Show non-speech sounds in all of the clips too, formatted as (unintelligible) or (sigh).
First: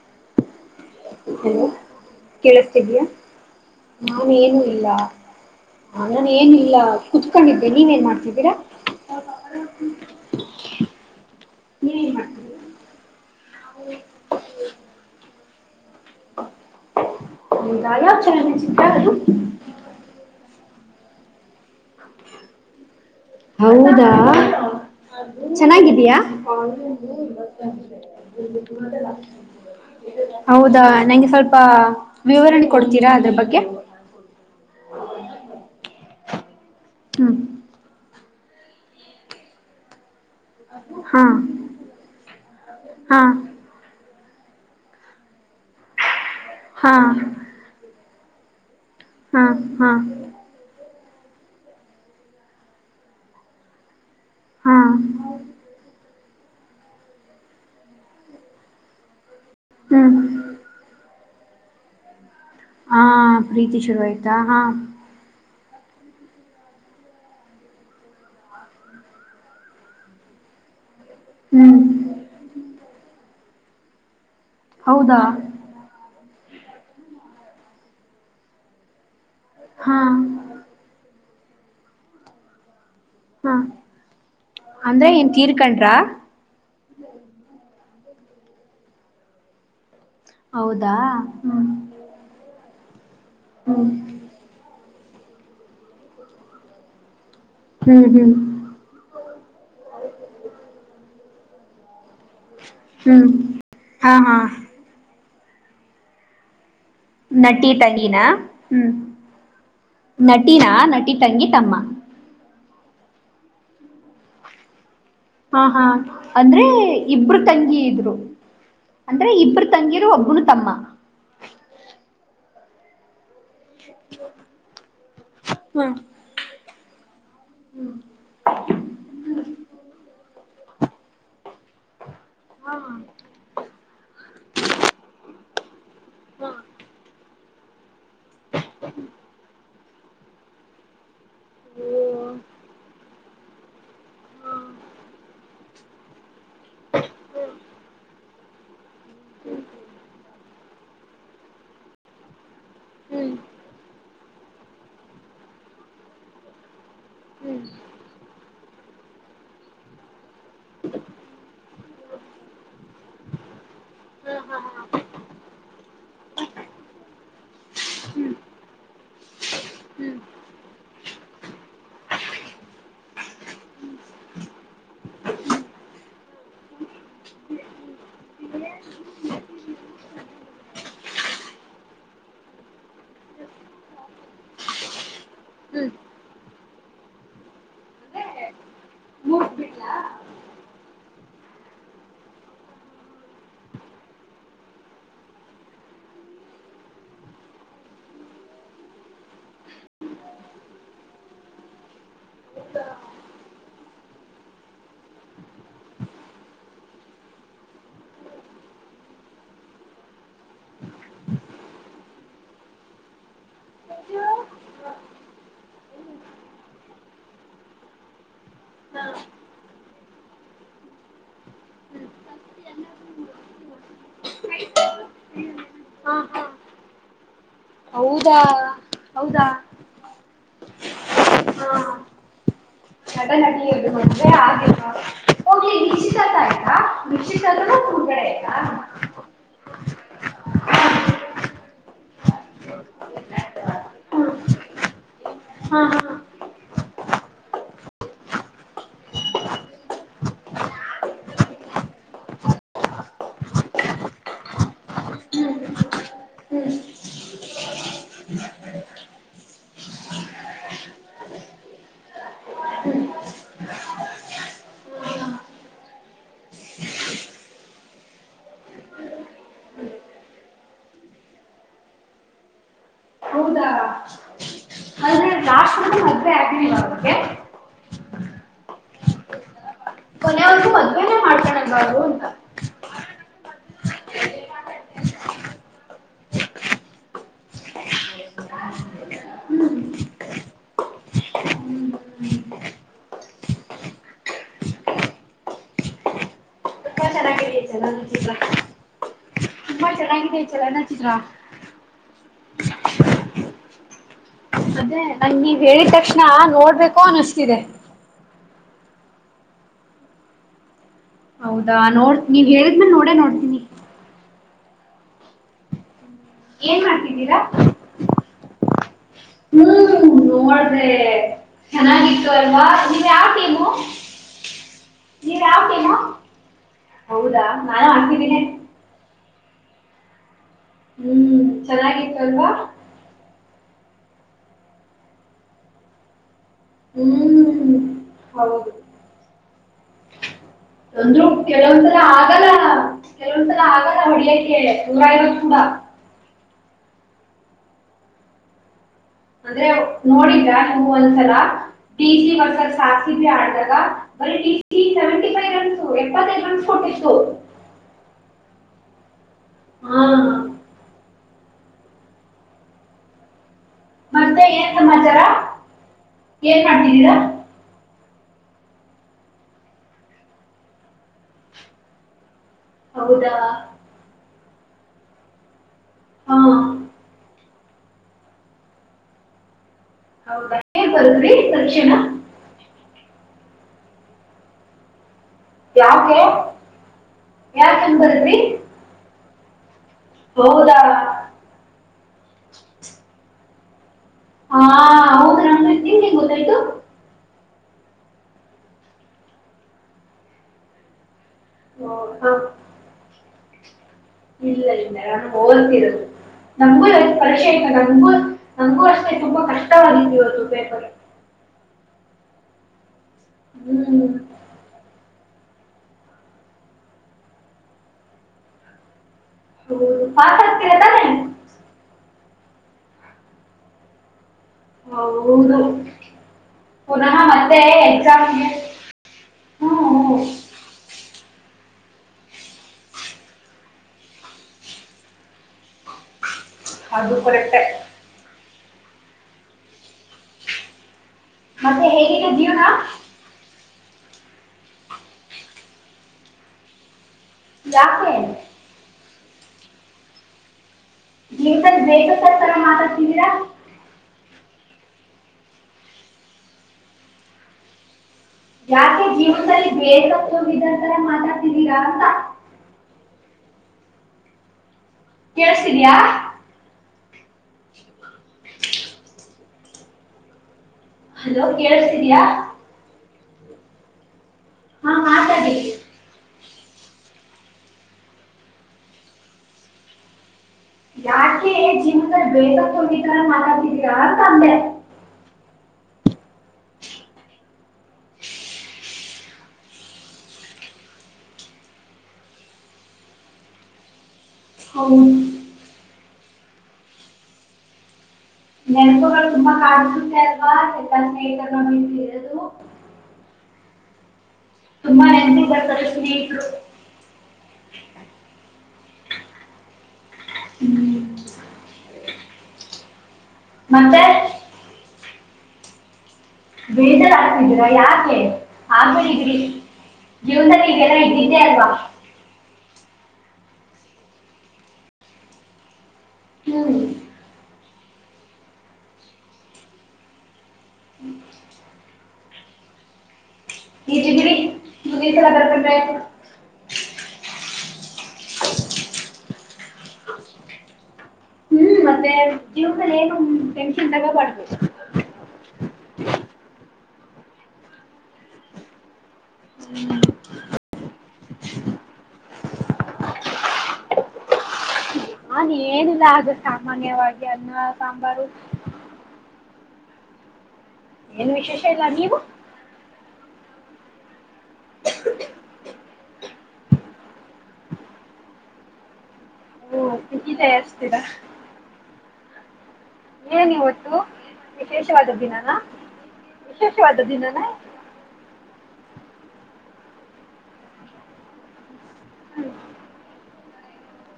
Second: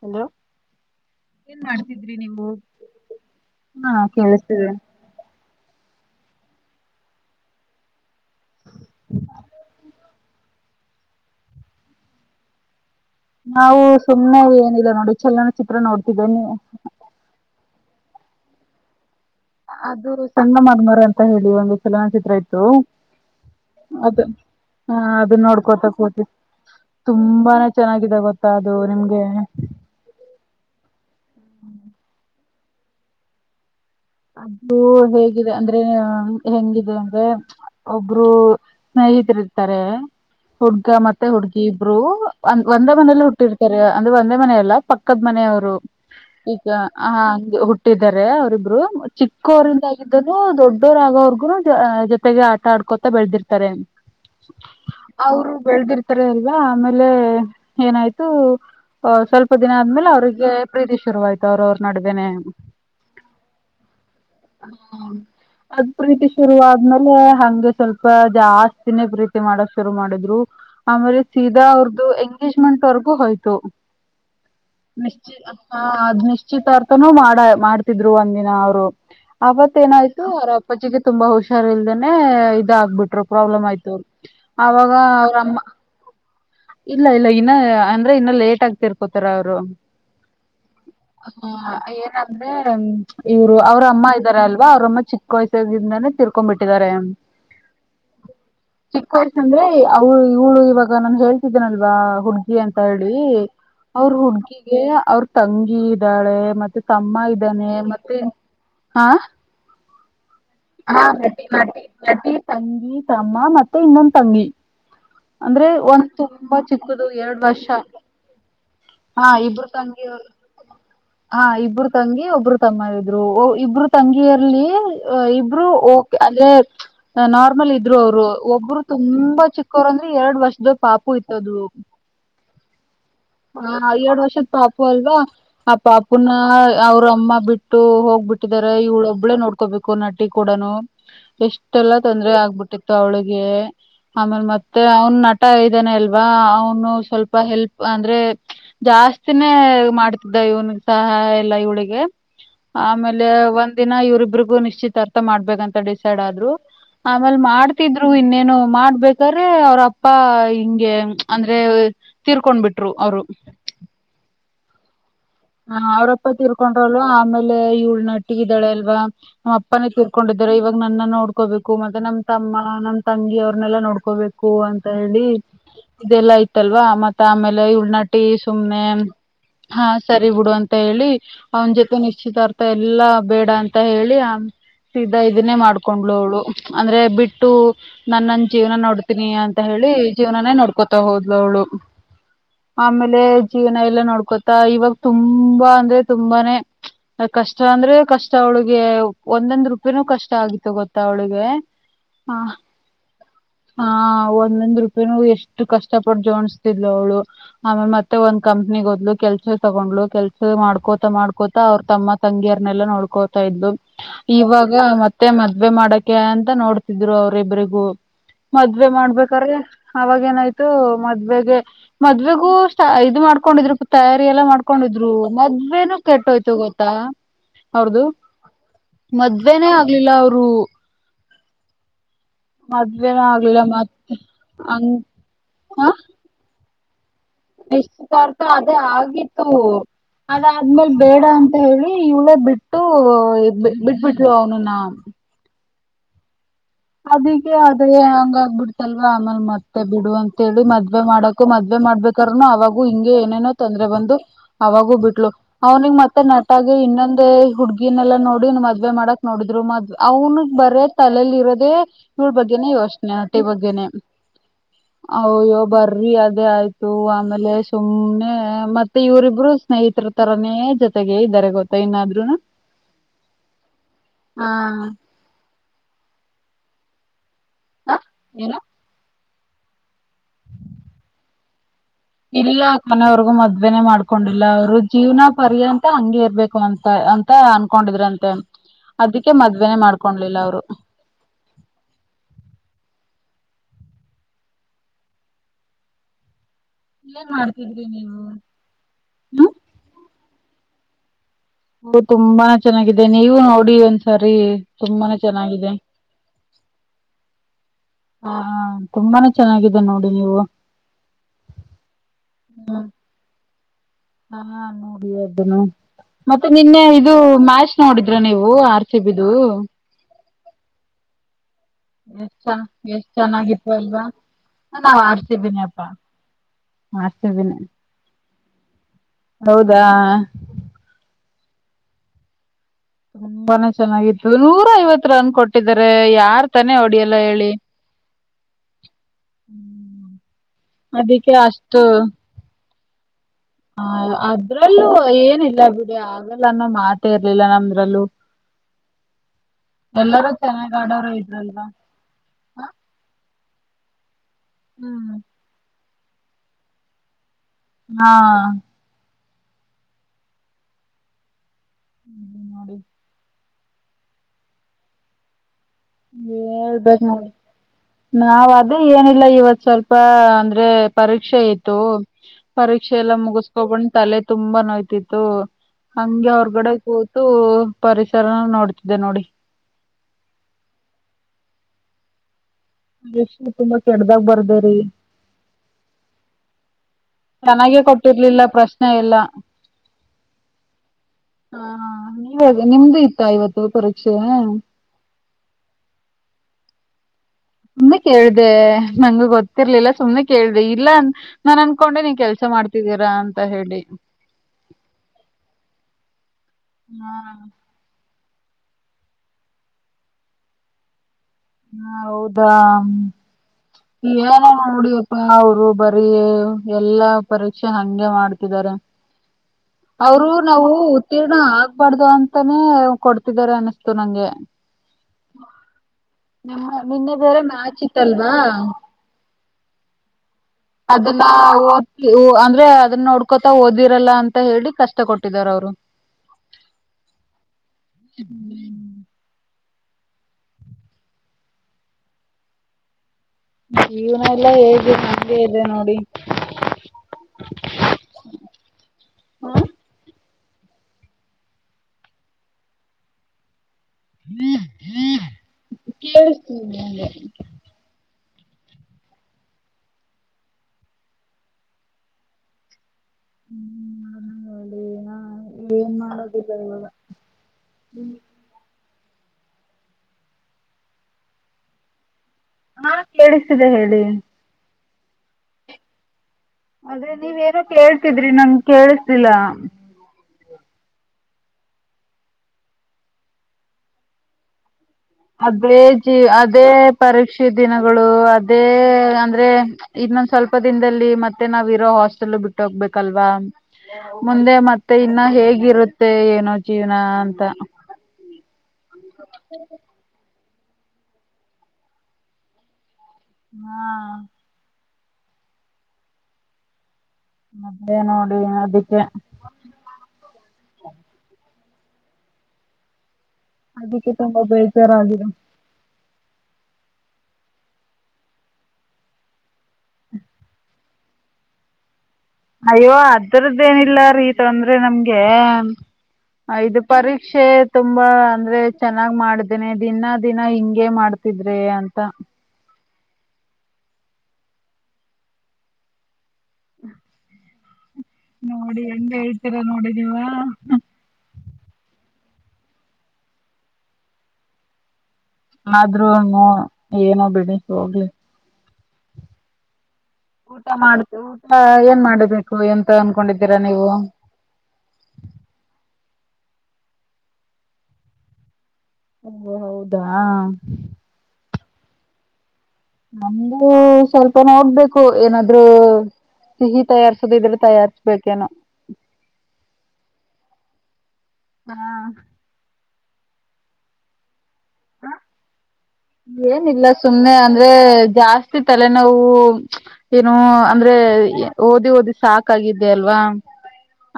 Hello ಏನ್ hello ಮಾಡ್ತಿದ್ರಿ ನೀವು ಕೇಳಸ್ತಿದಯ ಹಾ ನಾನ್ ಏನು ಕೇಳಿಸ್ತಿದೆ ಇಲ್ಲ. ಹ ನಾನು ಏನು ಇಲ್ಲ ಕುತ್ಕೊಂಡಿದ್ದೆ ನೀವೇನ್ ಮಾಡ್ತಿದ್ದೀರಾ ನೀವ್ ಏನ್ ಮಾಡ್ತಿದ್ದೀರಾ. ನಾವು ಸುಮ್ಮ್ನೆಾಏನಿಲ್ಲ ನೋಡಿ ಚಲನ ಚಿತ್ರ ನೋ ಇದ್ದೆ ನೀವು. (unintelligible) ಅದು ಸಣ್ಣ ಮಾರಮರ ಅಂತ ಹೇಳಿ ಒಂದು ಚಲನಚಿತ್ರ ಇತ್ತು ಹೌದಾ ಅದು ಹ ಅದು ನೋಡ್ಕೋತ ಚೆನ್ನಾಗಿದಿಯಾ ಕೂತಿ ತುಂಬಾನೇ ಚೆನ್ನಾಗಿದೆ ಗೊತ್ತಾ ಅದು ನಿಮ್ಗೆ ಹೌದಾ ನಂಗೆ ಸ್ವಲ್ಪ ವಿವರಣೆ ಕೊಡ್ತೀರಾ ಅದ್ರು ಬಗ್ಗೆ. ಅದು ಹೇಗಿದೆ ಅಂದ್ರೆ ಹೆಂಗಿದೆ ಅಂದ್ರೆ ಹ್ಮ್ ಒಬ್ಬರು ರು ಸ್ನೇಹಿತರು ಇರ್ತಾರೆ ಹುಡ್ಗ ಹಾ ಮತ್ತೆ ಹುಡ್ಗಿ ಇಬ್ರು ಒಂದ್ ಒಂದೇ ಹಾ ಮನೇಲೆ ಹುಟ್ಟಿರ್ತಾರೆ. ಒಂದೇ ಮನೆಯಲ್ಲ ಪಕ್ಕದ ಮನೆಯವ ಈಗ ಹಾ ಆ ಹುಟ್ಟಿದ ಇದಾರೆ ಅವರಿಬ್ರು ಹಾ ಚಿಕ್ಕೋರಿಂದ ಹಾ ಆಗಿದ್ದನು ದೊಡ್ಡ ದೊಡ್ಡವರ್ ಆಗೋವರ್ಗುನು ಜೊತೆಗೆ ಆಟ ಆಡ್ಕೊತಾ ಬೆಳದಿರ್ತಾರೆ. ಹಾ ಅವರು ಬೆಳದಿರ್ತ ರ ಇಲ್ವಾ ಆಮೇಲೆ ಏನಾಯ್ತು ಸ್ವಲ್ಪ ಸ್ವಲ್ಪ ದಿನ ಆದ್ಮೇಲೆ ಹ್ಮ್ ಅವರಿಗೆ ಪ್ರೀತಿ ಶುರುವಯ್ತ್ ಅವ್ರ್ ಅವ್ರ ನಡುವೆನೆ ಹಾ ಪ್ರೀತಿ ಶುರುವಾಯಿತಾ ಹಾಂ ಅದ್ ಪ್ರೀತಿ ಶುರು ಆದ್ಮೇಲೆ ಹಗೆ ಸ್ವಲ್ಪ ಜಾಸ್ತಿನೇ ಪ್ರೀತಿ ಮಾಡಕ್ ಶುರು ಮಾಡಿದ್ರು ಆಮೇಲೆ ಸೀದಾ ಹ್ಮ್ ಅವ್ರ್ದು ಎಂಗೇಜ್ಮೆಂಟ್ ವರೆಗೂ ಹಯ್ತು ಹೌದಾ ನಿಷ್ಟಿರ್ತಾರ್ಥ (unintelligible) ಮಾಡಾಯ್ ಮಾಡ್ತಿದ್ರು ಒಂದ್ (inaudible) ಅವ್ರು ಆವತ್ತ ಹಾ ಏನಾಯ್ತು ಅವರ ಅಪ್ಪಜಿಗೆ ತುಂಬಾ ಖುಷಿ ಕುಟುಂಬ ಇಲ್ದನೆೇ ಆಗ್ಬಿಟ್ಟು ನಾನ್ನು ಹಾ ಅಂದ್ರೆ ಏನ್ ಎನ್ನು ತೀರ್ಕಂಡ್ರಾ ಮಾಡಿಲ್ಲ ಇಲ್ಲಾ ಇಲ್ಲಾ ಅಂತ್ತ ಮಾತ್ತು ಆಡೋತ್ತು ಆದ್ರೆ ಇನು ಲೇಟ್ ಆಗಿ ತೀರಿಕೊಂತಾರೆ ಅವರು ಹೌದಾ ಹ್ಮ್ ಹ ಏನಂದ್ರೆ ಇವರು ಅವ್ರ ಹ್ಮ್ ಅಮ್ಮ ಇದ್ದಾರೆ ಅಲ್ವಾ ಅವ್ರಮ್ಮ ತಂಗಿ ಚಿಕ್ಕ ಅಮ್ಮ ವಯಸ್ಸು ಆದಮೇಲೆ ಸತ್ತು ಹೋದರು ಹ್ಮ್ ಹ್ಮ್ ಚಿಕ್ಕ ವಯಸ ಅಂದ್ರೆ ಅವಳ ಇವಳು ಇವಾಗ ನಮ ಹೇಳ್ ಿದ್ದನಲ್ವಾ ಹುಡ್ಗಿ ಅಂತ ಹೇಳಿ ಹ್ಮ್ ಅವ್ರ ಹಾ ಹಾ ಹುಡ್ಗಿಗೆ ಅವ್ರ ನಮ್ಮ ತಂಗಿ ಹಾಳ ಮತ್ತೆ ನನ್ನ ತಮ್ಮ ತಮ್ಮ ಇದ್ದಾನೆ ಮತ್ ದಿನ ಹ್ಮ್ ನಟಿನಾ ನಟಿ ತಂಗಿ ತಮ್ಮ. ಈ ತಮ್ಮ ಮತ್ತೆ ಇನ್ನೊಂದ್ ತಂಗಿ ಹಾ ಅಂದ್ರೆ ಹಾ ಒಂದ್ ತುಂಬಾ ಅಂದ್ರೆ ಚಿಕ್ಕದು ಇಬ್ರು ಎರಡ್ ವರ್ಷ ತಂಗಿ ಇದ್ರು ಹಾ ಅಂದ್ರೆ ಇಬ್ರು ತಂಗೀರು ತಂಗಿಯರು ಒಬ್ಬನು ತಮ್ಮ. ಹಾ ಇಬ್ರು ತಂಗಿ ಒಬ್ರು ತಮ್ಮ ಇದ್ರು ಇಬ್ರು ತಂಗಿಯರ್ಲಿ ಇಬ್ಬರು ಹಾ ಹ್ಮ್ ಓಕ್ ಅಂದ್ರೆ ನಾರ್ಮಲ್ ಇದ್ರು ಅವ್ರು ಒಬ್ರು ತುಂಬಾ ಚಿಕ್ಕೋರು ಅಂದ್ರೆ ಎರಡು ವರ್ಷದ ಪಾಪು ಇತ್ತದು ಹಾ ಎರಡು ವರ್ಷ ಪಾಪು ಅಲ್ವಾ ಪಾಪುನ ಹಾ ಅವ್ರ ಅಮ್ಮ ಬಿಟ್ಟ (unintelligible) ಬಿಟ್ಟಿದಿದ್ದಾರೆ ಇವು ಒಬ್ಳೇ ನೋಡ್ಕೋಬೇಕು ನಟಿ ಕೊೂಡನು ಎಷ್ಟೆಲ್ಲ ತೊಂದರೆ ಆಗ್ಬಿಟ್ಟಿತ್ತು ಅವ್ಳಿ ಆಮೇಲೆ ಮತ್ತೆ ಅವನ್ ನಟ ಕೆಲಸ ಮಾಡಿ ದುಡ್ಡು ಸಾಯ ಮಾದಡ್ತಾಇದ ಇದ್ದಾನೆ ಅಲ್ವಾ ಅವನು ಸ್ವಲ್ಪ ಹೆಲ್ಪ್ ಅಂದ್ರೆ ಜಾಸ್ತಿನೇ ಮಾಡ್ತಿದ್ದ ಇವನ್ ಸಹಾಯ ಇಲ್ಲ ಇವಳಿಗೆ ಆಮೇಲೆ ಒಂದ್ ದಿನ ಇವ್ರಿಬ್ರಿಗೂ ನಿಶ್ಚತ್ ಅರ್ಥ ಮಾಡ್ಬೇಕಂತ ಡಿಸೈಡ್ ಆದ್ರು ಆಮೇಲ್ ಮಾಡ್ತಿದ್ರು ಇನ್ನೇನು ಮಾಡ್ಬೇಕ್ರೆ ಅವ್ರಪ್ಪಾ ಹಿಂಗೆ ಅಂದ್ರೆ ತೀರ್ಕೊಂಡ್ ಬಿಿಟ್ರು ಅವ್ರು ಹಾ ಹಾ ಹ ಅವ್ರಪ್ಪ ತೀರ್ಕೊಂಡ್ರ ಅಲ್ವ ಆಮೇಲೆ ಈ ಉಳ್ನಟ್ಟಿ ಇದ್ದಾಳೆ ಅಲ್ವಾ ನಮ್ಮ್ ಅಪ್ಪನೇ ಹ್ಮ್ ತೀರ್ಕೊಂಡಿದಾರ ಇವಾಗ ನನ್ನ ನೋಡ್ಕೋಬೇಕು ಮತ್ತೆ ನಮ್ ತಮ್ಮ ನಮ್ ತಂಗಿ ಅವ್ರನೆಲ್ಲಾ ನೋಡ್ಕೋಬೇಕು ಅಂತ ಹೇಳಿ ಇದೆಲ್ಲಾ ಇತ್ತಲ್ವಾ ಮತ್ತ ಆಮೇಲೆ ಉಳ್ನಾಟಿ ಸುಮ್ನೆ ಹ ಸರಿ ಬಿಡು ಅಂತ ಹೇಳಿ ಅವನ ಜೊತೆ ನಿಶ್ಚಿತಾರ್ಥ ಎಲ್ಲಾ ಬೇಡ ಅಂತ ಹೇಳಿ ಆ ಸದ ಇದನ್ನೇ ಹ್ಮ್ ಮಾಡ್ಕೊಂಡ್ಳ ಅವಳು ಅಂದ್ರೆ ಬಿಟ್ಟು ನನ್ನನ್ ಜೀವನ ನೋಡ್ತೀನಿ ಅಂತ ಹೇಳಿ ಮುಗ್ಬಿಡ್ಲಾ ಜೀವನನೇ ನೋಡ್ಕೊತಾ ಹೋದ್ಲು ಅವಳು ಆಮೇಲೆ ಜೀವನ ಎಲ್ಲ ನೋಡ್ಕೋತ ಇವಾಗ ತುಂಬಾ ಅಂದ್ರೆ ತುಂಬಾನೇ ಕಷ್ಟ ಅಂದ್ರೆ ಕಷ್ಟ ಅವಳಿಗೆ ಒಂದೊಂದ್ ರೂಪಿನೂ ಕಷ್ಟ ಆಗಿತ್ತು ಗೊತ್ತ ಅವಳಿಗೆ ಒಂದೊಂದ್ ರೂಪಿನೂ ಎಷ್ಟು ಕಷ್ಟಪಟ್ಟ ಜೋಡಸ್ತಿಿದ್ ಅವ್ಳು ಆಮೇ ಕಂಪನಿ ಕೆಲಸ ಹೋದಳು ತಗೊಂಡ್ಲು ಕೆಲ್ಸ ಮಾಡ್ಕೋತ ಮಾಡ್ಕೋತ ಅವ್ರ ತಮ್ಮ ತಂಗಿಯರ್ನೆಲ್ಲಾ ನೋಡ್ಕೋತಾ ಇದು ಹಾ ಇವಾಗ ಮತ್ತೆ ಮದ್ವೆ ಮಾಡಕ ಅಂತ ನೋಡ್ತಿದ್ರು ಅವ್ರ ಇಬರಿಗೂ ಮದ್ವೆ ಮಾಡ್ಬೇಕಾರೆ ಅವಾಗೇನಾಯ್ತು ಮದ್ವೆೆಗೆ ಹ್ಮ್ ಮದ್ವೆಗ ಕುಸ್ ಇದಮಾದಕೊಂಡಾಯೂ ಎಲ್ಲಾ ಮಾಡ್ಕೊಂಡಿದ್ರು ಮೊದಲುನು ಹಾ ಹಾ ಕೆಟ್ಟೋಯ್ತು ಗೊತ್ತಾ ಹ ಅವ್ರದುು ಹೌದಾ ಹೌದಾ ಮದ್ವೆನೇ ಆಗ್ಲಿಲ್ಲ ಅವರು ಹಾ ಮದ್ವೆನ ನಟ ಆಗ್ಲಿಲ್ಲ ನಟಿಯದು ಮತ್ ಮಂೆ ಆ ಹಂಗ ಹೋಗಿ್ತ (unintelligible) ಎಷ್ಟಾರ್ಥ ಅದೇ ಹಾ ಆಗಿತ್ತು ಅದಾದ್ಮೇಲ್ ಬೇಡ ಅಂತ ಹೇಳಿ ಇವಳೇ ಬಿಟ್ಟು ಬಿಟ್ಬಿಟ್ಲು ಅವನನ್ನ ಹಾ ಹಾ ಅದಿಗೆ ಅದೇ ಹಂಗ ಆಗ್ಬ ಬಿಡ್ತಲ್ವ ಆಮೇಲ್ ಮತ್ತೆ ಬಿಡು ಅಂತಿ ಮದ್ವೆ ಮಾಡಕ ಮದ್ವೆ ಮಾಡ್ಬೇಕ್ರನು ಅವಾಗೂ ಹಿಂಗೆ ಏನೇನೋ ತೊಂದ್ರೆ ಬಂದು ಅವಾಗೂ ಬಿಟ್ಲು ಅವ್ನಿಗ್ ಮತ್ತೆ ನಟಾಗಿ ಇನ್ನೊಂದೇ ಹುಡ್ಗೀನ್ಲ್ಲಾ ನೋಡಿ ಮದ್ವೆ ಮಾಡಕ್ ನೋಡಿದ್ರು ಮದ್ ಅವ್ನಗ್ ಬರೇ ತಲೆಲಿ ಇರೋದ ಇವಳ ಬಗ್ಗೆನೇ ಯೋಚನೆ ಅಟಿ ಬಗ್ಗೆನೆ ಅಯ್ಯೋ ಬರ್ರಿ ಅದೇ ಆಯ್ತು ಆಮೇಲೆ ಸುಮ್ನೆ ಮತ್ತೆ ಇವರಿಬ್ರು ಸ್ನೇಹಿತರ ತರನೇ ಜೊತೆಗೆ ಇದ್ದಾರೆ ಗೊತ್ತ ಇನ್ನಾದರು ಹೌದಾ ಆದ್ರೆ ಲಾಸ್ಟ್ ವರೆಗೂ ಮದ್ವೆ ಆಗಿಲ್ವಾ ಅವ್ರಿಗೆ ಹಾ ಏನ ಕೊನೆವರೆಗೂ ಮದ್ವೆನೇ ಮಾಡ್ಕೊಳಲ್ವಾ ಅವರು ಅಂತ ಇಲ್ಲ ಕೊನೆಯವರ್ಗೂ ಮದ್ವೆನೆ ಮಾಡ್ಕೊಂಡಿಲ್ಲ ಅವ್ರು ಜೀವನ ಪರ್ಯಂತ ಹಂಗಗೆ ಇರ್ಬೇಕು ಅಂತ ಅಂತ ಅನ್ಕೊಂಡಿದ್ರಂತೆ ಅದಕ್ಕೆ ಮದ್ವೆನೆ ಮಾಡ್ಕೊಂಡ್ಲಿಲ್ಲ ಅವ್ರು ತುಂಬಾ ಏನ್ ಚೆನ್ನಾಗಿದೆ ಮಾಡ್ತಿದ್ರಿ ನೀವು ಚಲನಚಿತ್ರ ಹ್ಮ ಏಗಿದೆ ಚಲನ ಚಿತ್ರ ನನಗೂ ತುಂಬಾನೆ ಚೆನ್ನಾಗಿದೆ ನೀವು ನೋಡಿ ಒಂದ್ ಸ ಅದೇ ನನ್ ನೀವ್ ಹೇಳಿದ ತಕ್ಷಣ ನೋಡ್ಬೇಕು ಅನ್ನಿಸ್ತಿದೆ ಹ ತುಂಬಾನೇ ಚೆನ್ನಾಗಿದೆ ನೋಡಿ ನೀವು ಹೌದಾ ನೋಡ್ ನೀವ್ ಹೇಳಿದ್ಮೇಲೆ ನೋಡೇ ನೋಡ್ತೀನಿ. ಹಾ ನೋಡಿ ಅದನ್ನ ಮತ್ತೆ ನಿನ್ನೆ ಏನ್ ಇದು ಮಾಡ್ತಿದ್ದೀರಾ ಮ್ಯಾಚ್ ನೋಡಿದ್ ಇದ್ರ ನೀವು ಆರ್ಸಿಬಿ ದು ಹ್ಮ್ (unintelligible) ಚೆನ್ನಾಗಿತ್ತು ಅಲ್ವಾ ನೀವ್ ಯಾವ ಟೀಂ. ನಾನು ಆರ್ಸಿಬಿನೆ ಅಪ್ಪಾ ಹೌದಾ ಆರ್ಸಿಬಿನೆ ನೀನೇನ್ ಹೌದಾ. ಚೆನ್ನಾಗಿತ್ತು ಅಲ್ವಾ ತುಂಬಾನೆ ಚೆನ್ನಾಗಿತ್ತು ನೂರ ಐವತ್ ರನ್ ಕೊಟ್ಟಿದ್ದಾರೆ ಯಾರ್ ತಾನೇ ಹೊಡಿಯಲ್ಲ ಹ್ಮ್ ಹೇಳಿ ಹೌದು ಹ್ಮ್. ಅಂದ್ರು ಕೆಲವೊಂದ್ಸಲ ಆಗಲ್ಲ ಹಾ ಅದ್ರಲ್ಲೂ ನೂರ ಐವತ್ತು ಕೂಡ ಏನಿಲ್ಲ ಬಿಡಿ ಆಗಲ್ಲ ಅನ್ನೊ ಮಾತೇ ಇರ್ಲಿಲ್ಲ ನಮ್ದ್ರಲ್ಲೂ. ಅದೇ ಎಲ್ಲರೂ ನೋಡಿದ್ರ ಚೆನ್ನಾಗ್ ನೀವು ಆಡೋರು ಒಂದ್ಸಲ ಇದ್ರಲ್ವಾ ಜೀಟಿ ವರ್ಸಸ್ ಆರ್ಸಿಬಿ ಆ (unintelligible) (unintelligible) ಹ್ಮ್ ಎಪ್ಪತ್ತೈದು ಒನ್ಸ್ ಕೊಟ್ಟಿತ್ತು ಹಾ ಹ್ಮ ಹ್ಮ ಮಾಡಡಿ (inaudible) (inaudible) ಮತ್ತೆ ಏನ್ ಸಮಾಚಾರ ಏನ್ ದ ಮಾಡ್ತಿದ್ದೀರಾ ಮಾಡ (inaudible) ನಾವವು ಅದೇ ಏನಿಲ್ಲ ಇವತ್ ಸ್ವಲ್ಪ ಅಂದ್ರೆ ಪರೀಕ್ಷೆ ಇತ್ತು ಪರೀಕ್ಷೆ ಎಲ್ಲ ಹೌದಾ ಮುಗಿಸ್ಕೊಬಂದ್ ತಲೆ ತುಂಬಾ ನೋಯ್ತಿತ್ತು ಹಂಗೆ ಹಾ ಅವರ್ಗಡೆ ಕೂತು ಪರಿಸರ ನೋಡ್ತಿದ್ದೆ ನೋಡಿ ಹೇ ಬರೀದ್ರಿ ದಕ್ಷಿಣ ಕ್ಷ್ಮ ತುಂಬಾ ಕೆಡ್ದಾಗ ಬರ್ದರಿೀ ಕಾರ ಕೆ ಹನಾಗಿ (inaudible) ಕೊಟ್ಟಿರ್ಲಿಲ್ಲ ಪ್ರಶ್ನೆ ಎಲ್ಲ ಹೌದಾ ಹಾ ನೀವಾಗ ನಿಮ್ದು ಇತ್ತ ಇವತ್ತು ಪರೀಕ್ಷೆ ಹಾ ಹೌದು ನಮ್ಗೆ ನಿಮ್ಗೆ ಗೊತ್ತಾಯ್ತು ಸುಮ್ನೆ ಕೇಳ್ದ ನಂಗು ಗೊತ್ತಿರ್ಲಿಲ್ಲ ಸುಮ್ನೆ ಕೇಳ್ದ ಇಲ್ಲ ನಾನ್ ಓ, ಅನ್ಕೊಂಡೆ ನೀ ಹಾ ಕೆಲ್ಸ ಮಾಡ್ತಿದ್ದೀರಾ ಅಂತ ಹೇಳಿ ಹನ್ತರ ಹಾ ೇ (inaudible) ಹ ಹೌದಾ ಹ್ಮ್ ಏನ ನೋಡ ಅಪ್ಪ ಅವರು ಬರೀ ಎಲ್ಲಾ ಪರೀಕ್ಷೆ ಹಂಗೆ ಮಾಡ್ತಿದ್ದಾರೆ ಹೌದು ಅವರು ಪಾಸ್ ನಾವು ಆಗ್ತೀರಾ ತಾನೇ ಉತ್ತೀರ್ಣ ಆಗ್ಬಾರ್ದು ಅಂತಾನೇ ಕೊಡ್ತಿದ್ದಾರೆ ಅನಿಸತು ನಂಗೆ ಹೌದು ನಮ್ಮ (inaudible) ನಿನ್ನೆ ಪುನಃ ಬೇರೆ ಮತ್ತೆ ಹಕಿತ್ತಲ್ವಾ ಎಕ್ಸಾಮ್ಗೆ ಹ್ಮ್ ಅದುನ್ನ ಓದ್ ಅಂದ್ರೆ ಅದನ್ ನೋಡ್ಕೋತಾ ಓದಿರಲ್ಲ ಅಂತ ಹೇಳಿ ಕಷ್ಟ ಕೊಟ್ಟಿದಾರ ಅವರು. ಅದುಬರಟ್ಟೆ ಹ್ಮ್ (inaudible) ಮತ್ತೆ ಹೇಗಿದೆ ದೀವ್ನಾ ಜೀವನ ಎಲ್ಲ ಹೇಗೆ ನಮಗೆ ಇಲ್ಲ ನೋಡಿ ಯಾತ್ನು ಹಾ ನಿನ್ ಬೇಕು ತರ್ಕರ ಮಾತ ಹ್ಮ ಹ್ಮ ಕೆ ಯಾಕೆ ಜೀವನದಲ್ಲಿ ಬೇರೆ ಹೊ ತೋಗಿದತರ ಮಾತಾಡ್ತಿದ್ದೀರಾ ಅಂತ ಹ್ಮ್ ಹ ನ ಕೇಳಿಸ್ತಿದ್ಯಾ ಏನ್ ಮಾಡೋದಿಲ್ಲ ಇವಾಗ ಹ್ಮ್ (inaudible) ಹಲೋ ಕೇಳುಸಿತ್ತದೆಯಾ ಹಾ ಕೇಳಿಸಿದೆ ಹೇಳಿ ಹಾ ಮಾತಾ್ದೀಿ ಆದ್ರೆ ನೀವೇಏನೋ ಕೇಳ್ತಿದ್ರಿ ನನ್ ಕೇೇಳಿಸಿಲ್ಲ ಯಾಕೆ ಜೀವದಲ್ಲಿ ಬೇೇಕ ತಾರ ಮಾತಾತಿದೀರ ತಂದೆ ಅದೇ ಜೀ ಅದೇ ಪರೀಕ್ಷೆ ದಿನಗಳು ಅದೇ ಅಂದ್ರೆ ಇನ್ನೊಂದ್ ಸ್ವಲ್ಪ ದಿನದಲ್ಲಿ ಮತ್ತೆ ನಾವ್ಿರೋ ಹಾಸ್ಟೆಲ್ ಬಿಟ್ಟ ಹೋಗ್ಬೇಕಲ್ವಾ ಮುಂದೆ ಮತ್ತೆ ಹೌದು ಇನ್ನ ಹೇಗಿರುತ್ತೆ ಮತ್ತೆ ಏನೋ ಜೀವನ ಅಂತ ನೆನಪುಗಳು ತುಂಬಾ ಕಾಣುತ್ತ (inaudible) ಹಾ (inaudible) ಮದೆ ನೋಡಿದಿಕ್ಕೆ ಹ ಹ ಮತ್ತೆ ಅದಕ್ಕೆ ತುಂಬಾ ಬೇಜಾರಾಗಿತ್ (unintelligible) ಬೇಜರ್ ಅಂತಿದಿರ ಯಾಕೆ ಆಗ್ಬಿಟ್ಟಿದ್ರಿ ಜೀವನದಲ್ಲಿ ಇದೆಲ್ಲಾ ಇದ್ದಿದ್ದೆ ಅಲ್ವಾ? ಅಯ್ಯೋ ಅದ್ರದ್ದೇನಿಲ್ಲ ರೀತ ಅಂದ್ರೆ ನಮ್ಗೆ ಹ್ಮ್ ಇದು ಪರೀಕ್ಷೆ ತುಂಬಾ ಅಂದ್ರೆ ಚೆನ್ನಾಗ್ ಮಾಡಿದ್ದೇನೆ ದಿನ ದಿನಾ ಹಿಂಗಗೆ ಮಾಡ್ತಿದ್ರೆ ಅಂತ ಇದು ಬಿಡಿ (inaudible) ಹ್ಮ ನೋಡಿ ಎಂತ ಹೇಳ್ತೀರಾ ನೋಡಿ ನೀವ ಹ್ಮ್ ಮತ್ತೆ ಜೀವನದಲ್ಲಿ ಏನು ಟೆನ್ಷನ್ ತಗೋಬಾರ್ದು ಆದ್ರೂ ಏನೋ ಬಿಡಿ ಹೋಗ್ಲಿ ಊಟ ಮಾಡದು ಊಟ ಏನ್ ಮಾಡಬೇಕು ಎಂತ ಅನ್ಕೊಂಡಿದ್ದೀರಾ ನೀವು? ನಾನು ಏನಿಲ್ಲ ಅದೆ ಸಾಮಾನ್ಯವಾಗಿ ಅನ್ನ ಸಾಂಬಾರು, ಹ ಹೌದಾ ಏನು ವಿಶೇಷ ಇಲ್ಲ ನೀವು ನಮ್ದು ಸ್ವಲ್ಪ ನ ಹೋಗ್ಬೇಕು ಏನಾದ್ೂ ಸಿಹಿ ತಯಾರ್ಸದ ಇದ್ರೆ ತಯಾರ್ಸ್ಬೇಕೇನೋ ತಯಸ್ತಿರಾ ಹಾ ಏನ್ ಇವತ್ತು ವಿಶೇಷವಾದ ದಿನನ ಏನಿಲ್ಲ ವಿಶೇಷವಾದ ಸುಮ್ನೆ ದಿನನ ಅಂದ್ರೆ ಜಾಸ್ತಿ ತಲೆನೋವು ಏನು ಅಂದ್ರೆ ಓದಿ ಓದಿ ಸಾಕಾಗಿದೆ ಅಲ್ವಾ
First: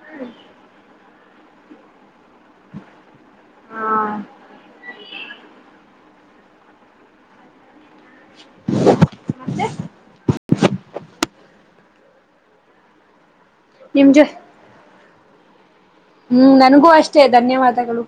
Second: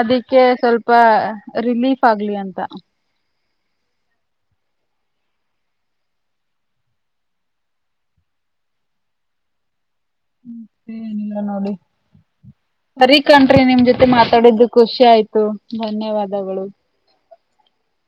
ಅದಕ್ಕೆ ಸ್ವಲ್ಪ ರಿಲೀಫ್ ಆಗ್ಲಿ ಅಂತ ನ ನಿ ಅರಿ ಕಂ್ರಿ ನಿಮ್ ಜೊತೆ ಮಾತಾಡಿದ್ದು ಖುಷಿ (inaudible) ಆಯ್ತು. ಹ್ಮ್ ಧನ್ಯವಾದಗಳು. ನನಗೂ ಅಷ್ಟೇ ಧನ್ಯವಾದಗಳು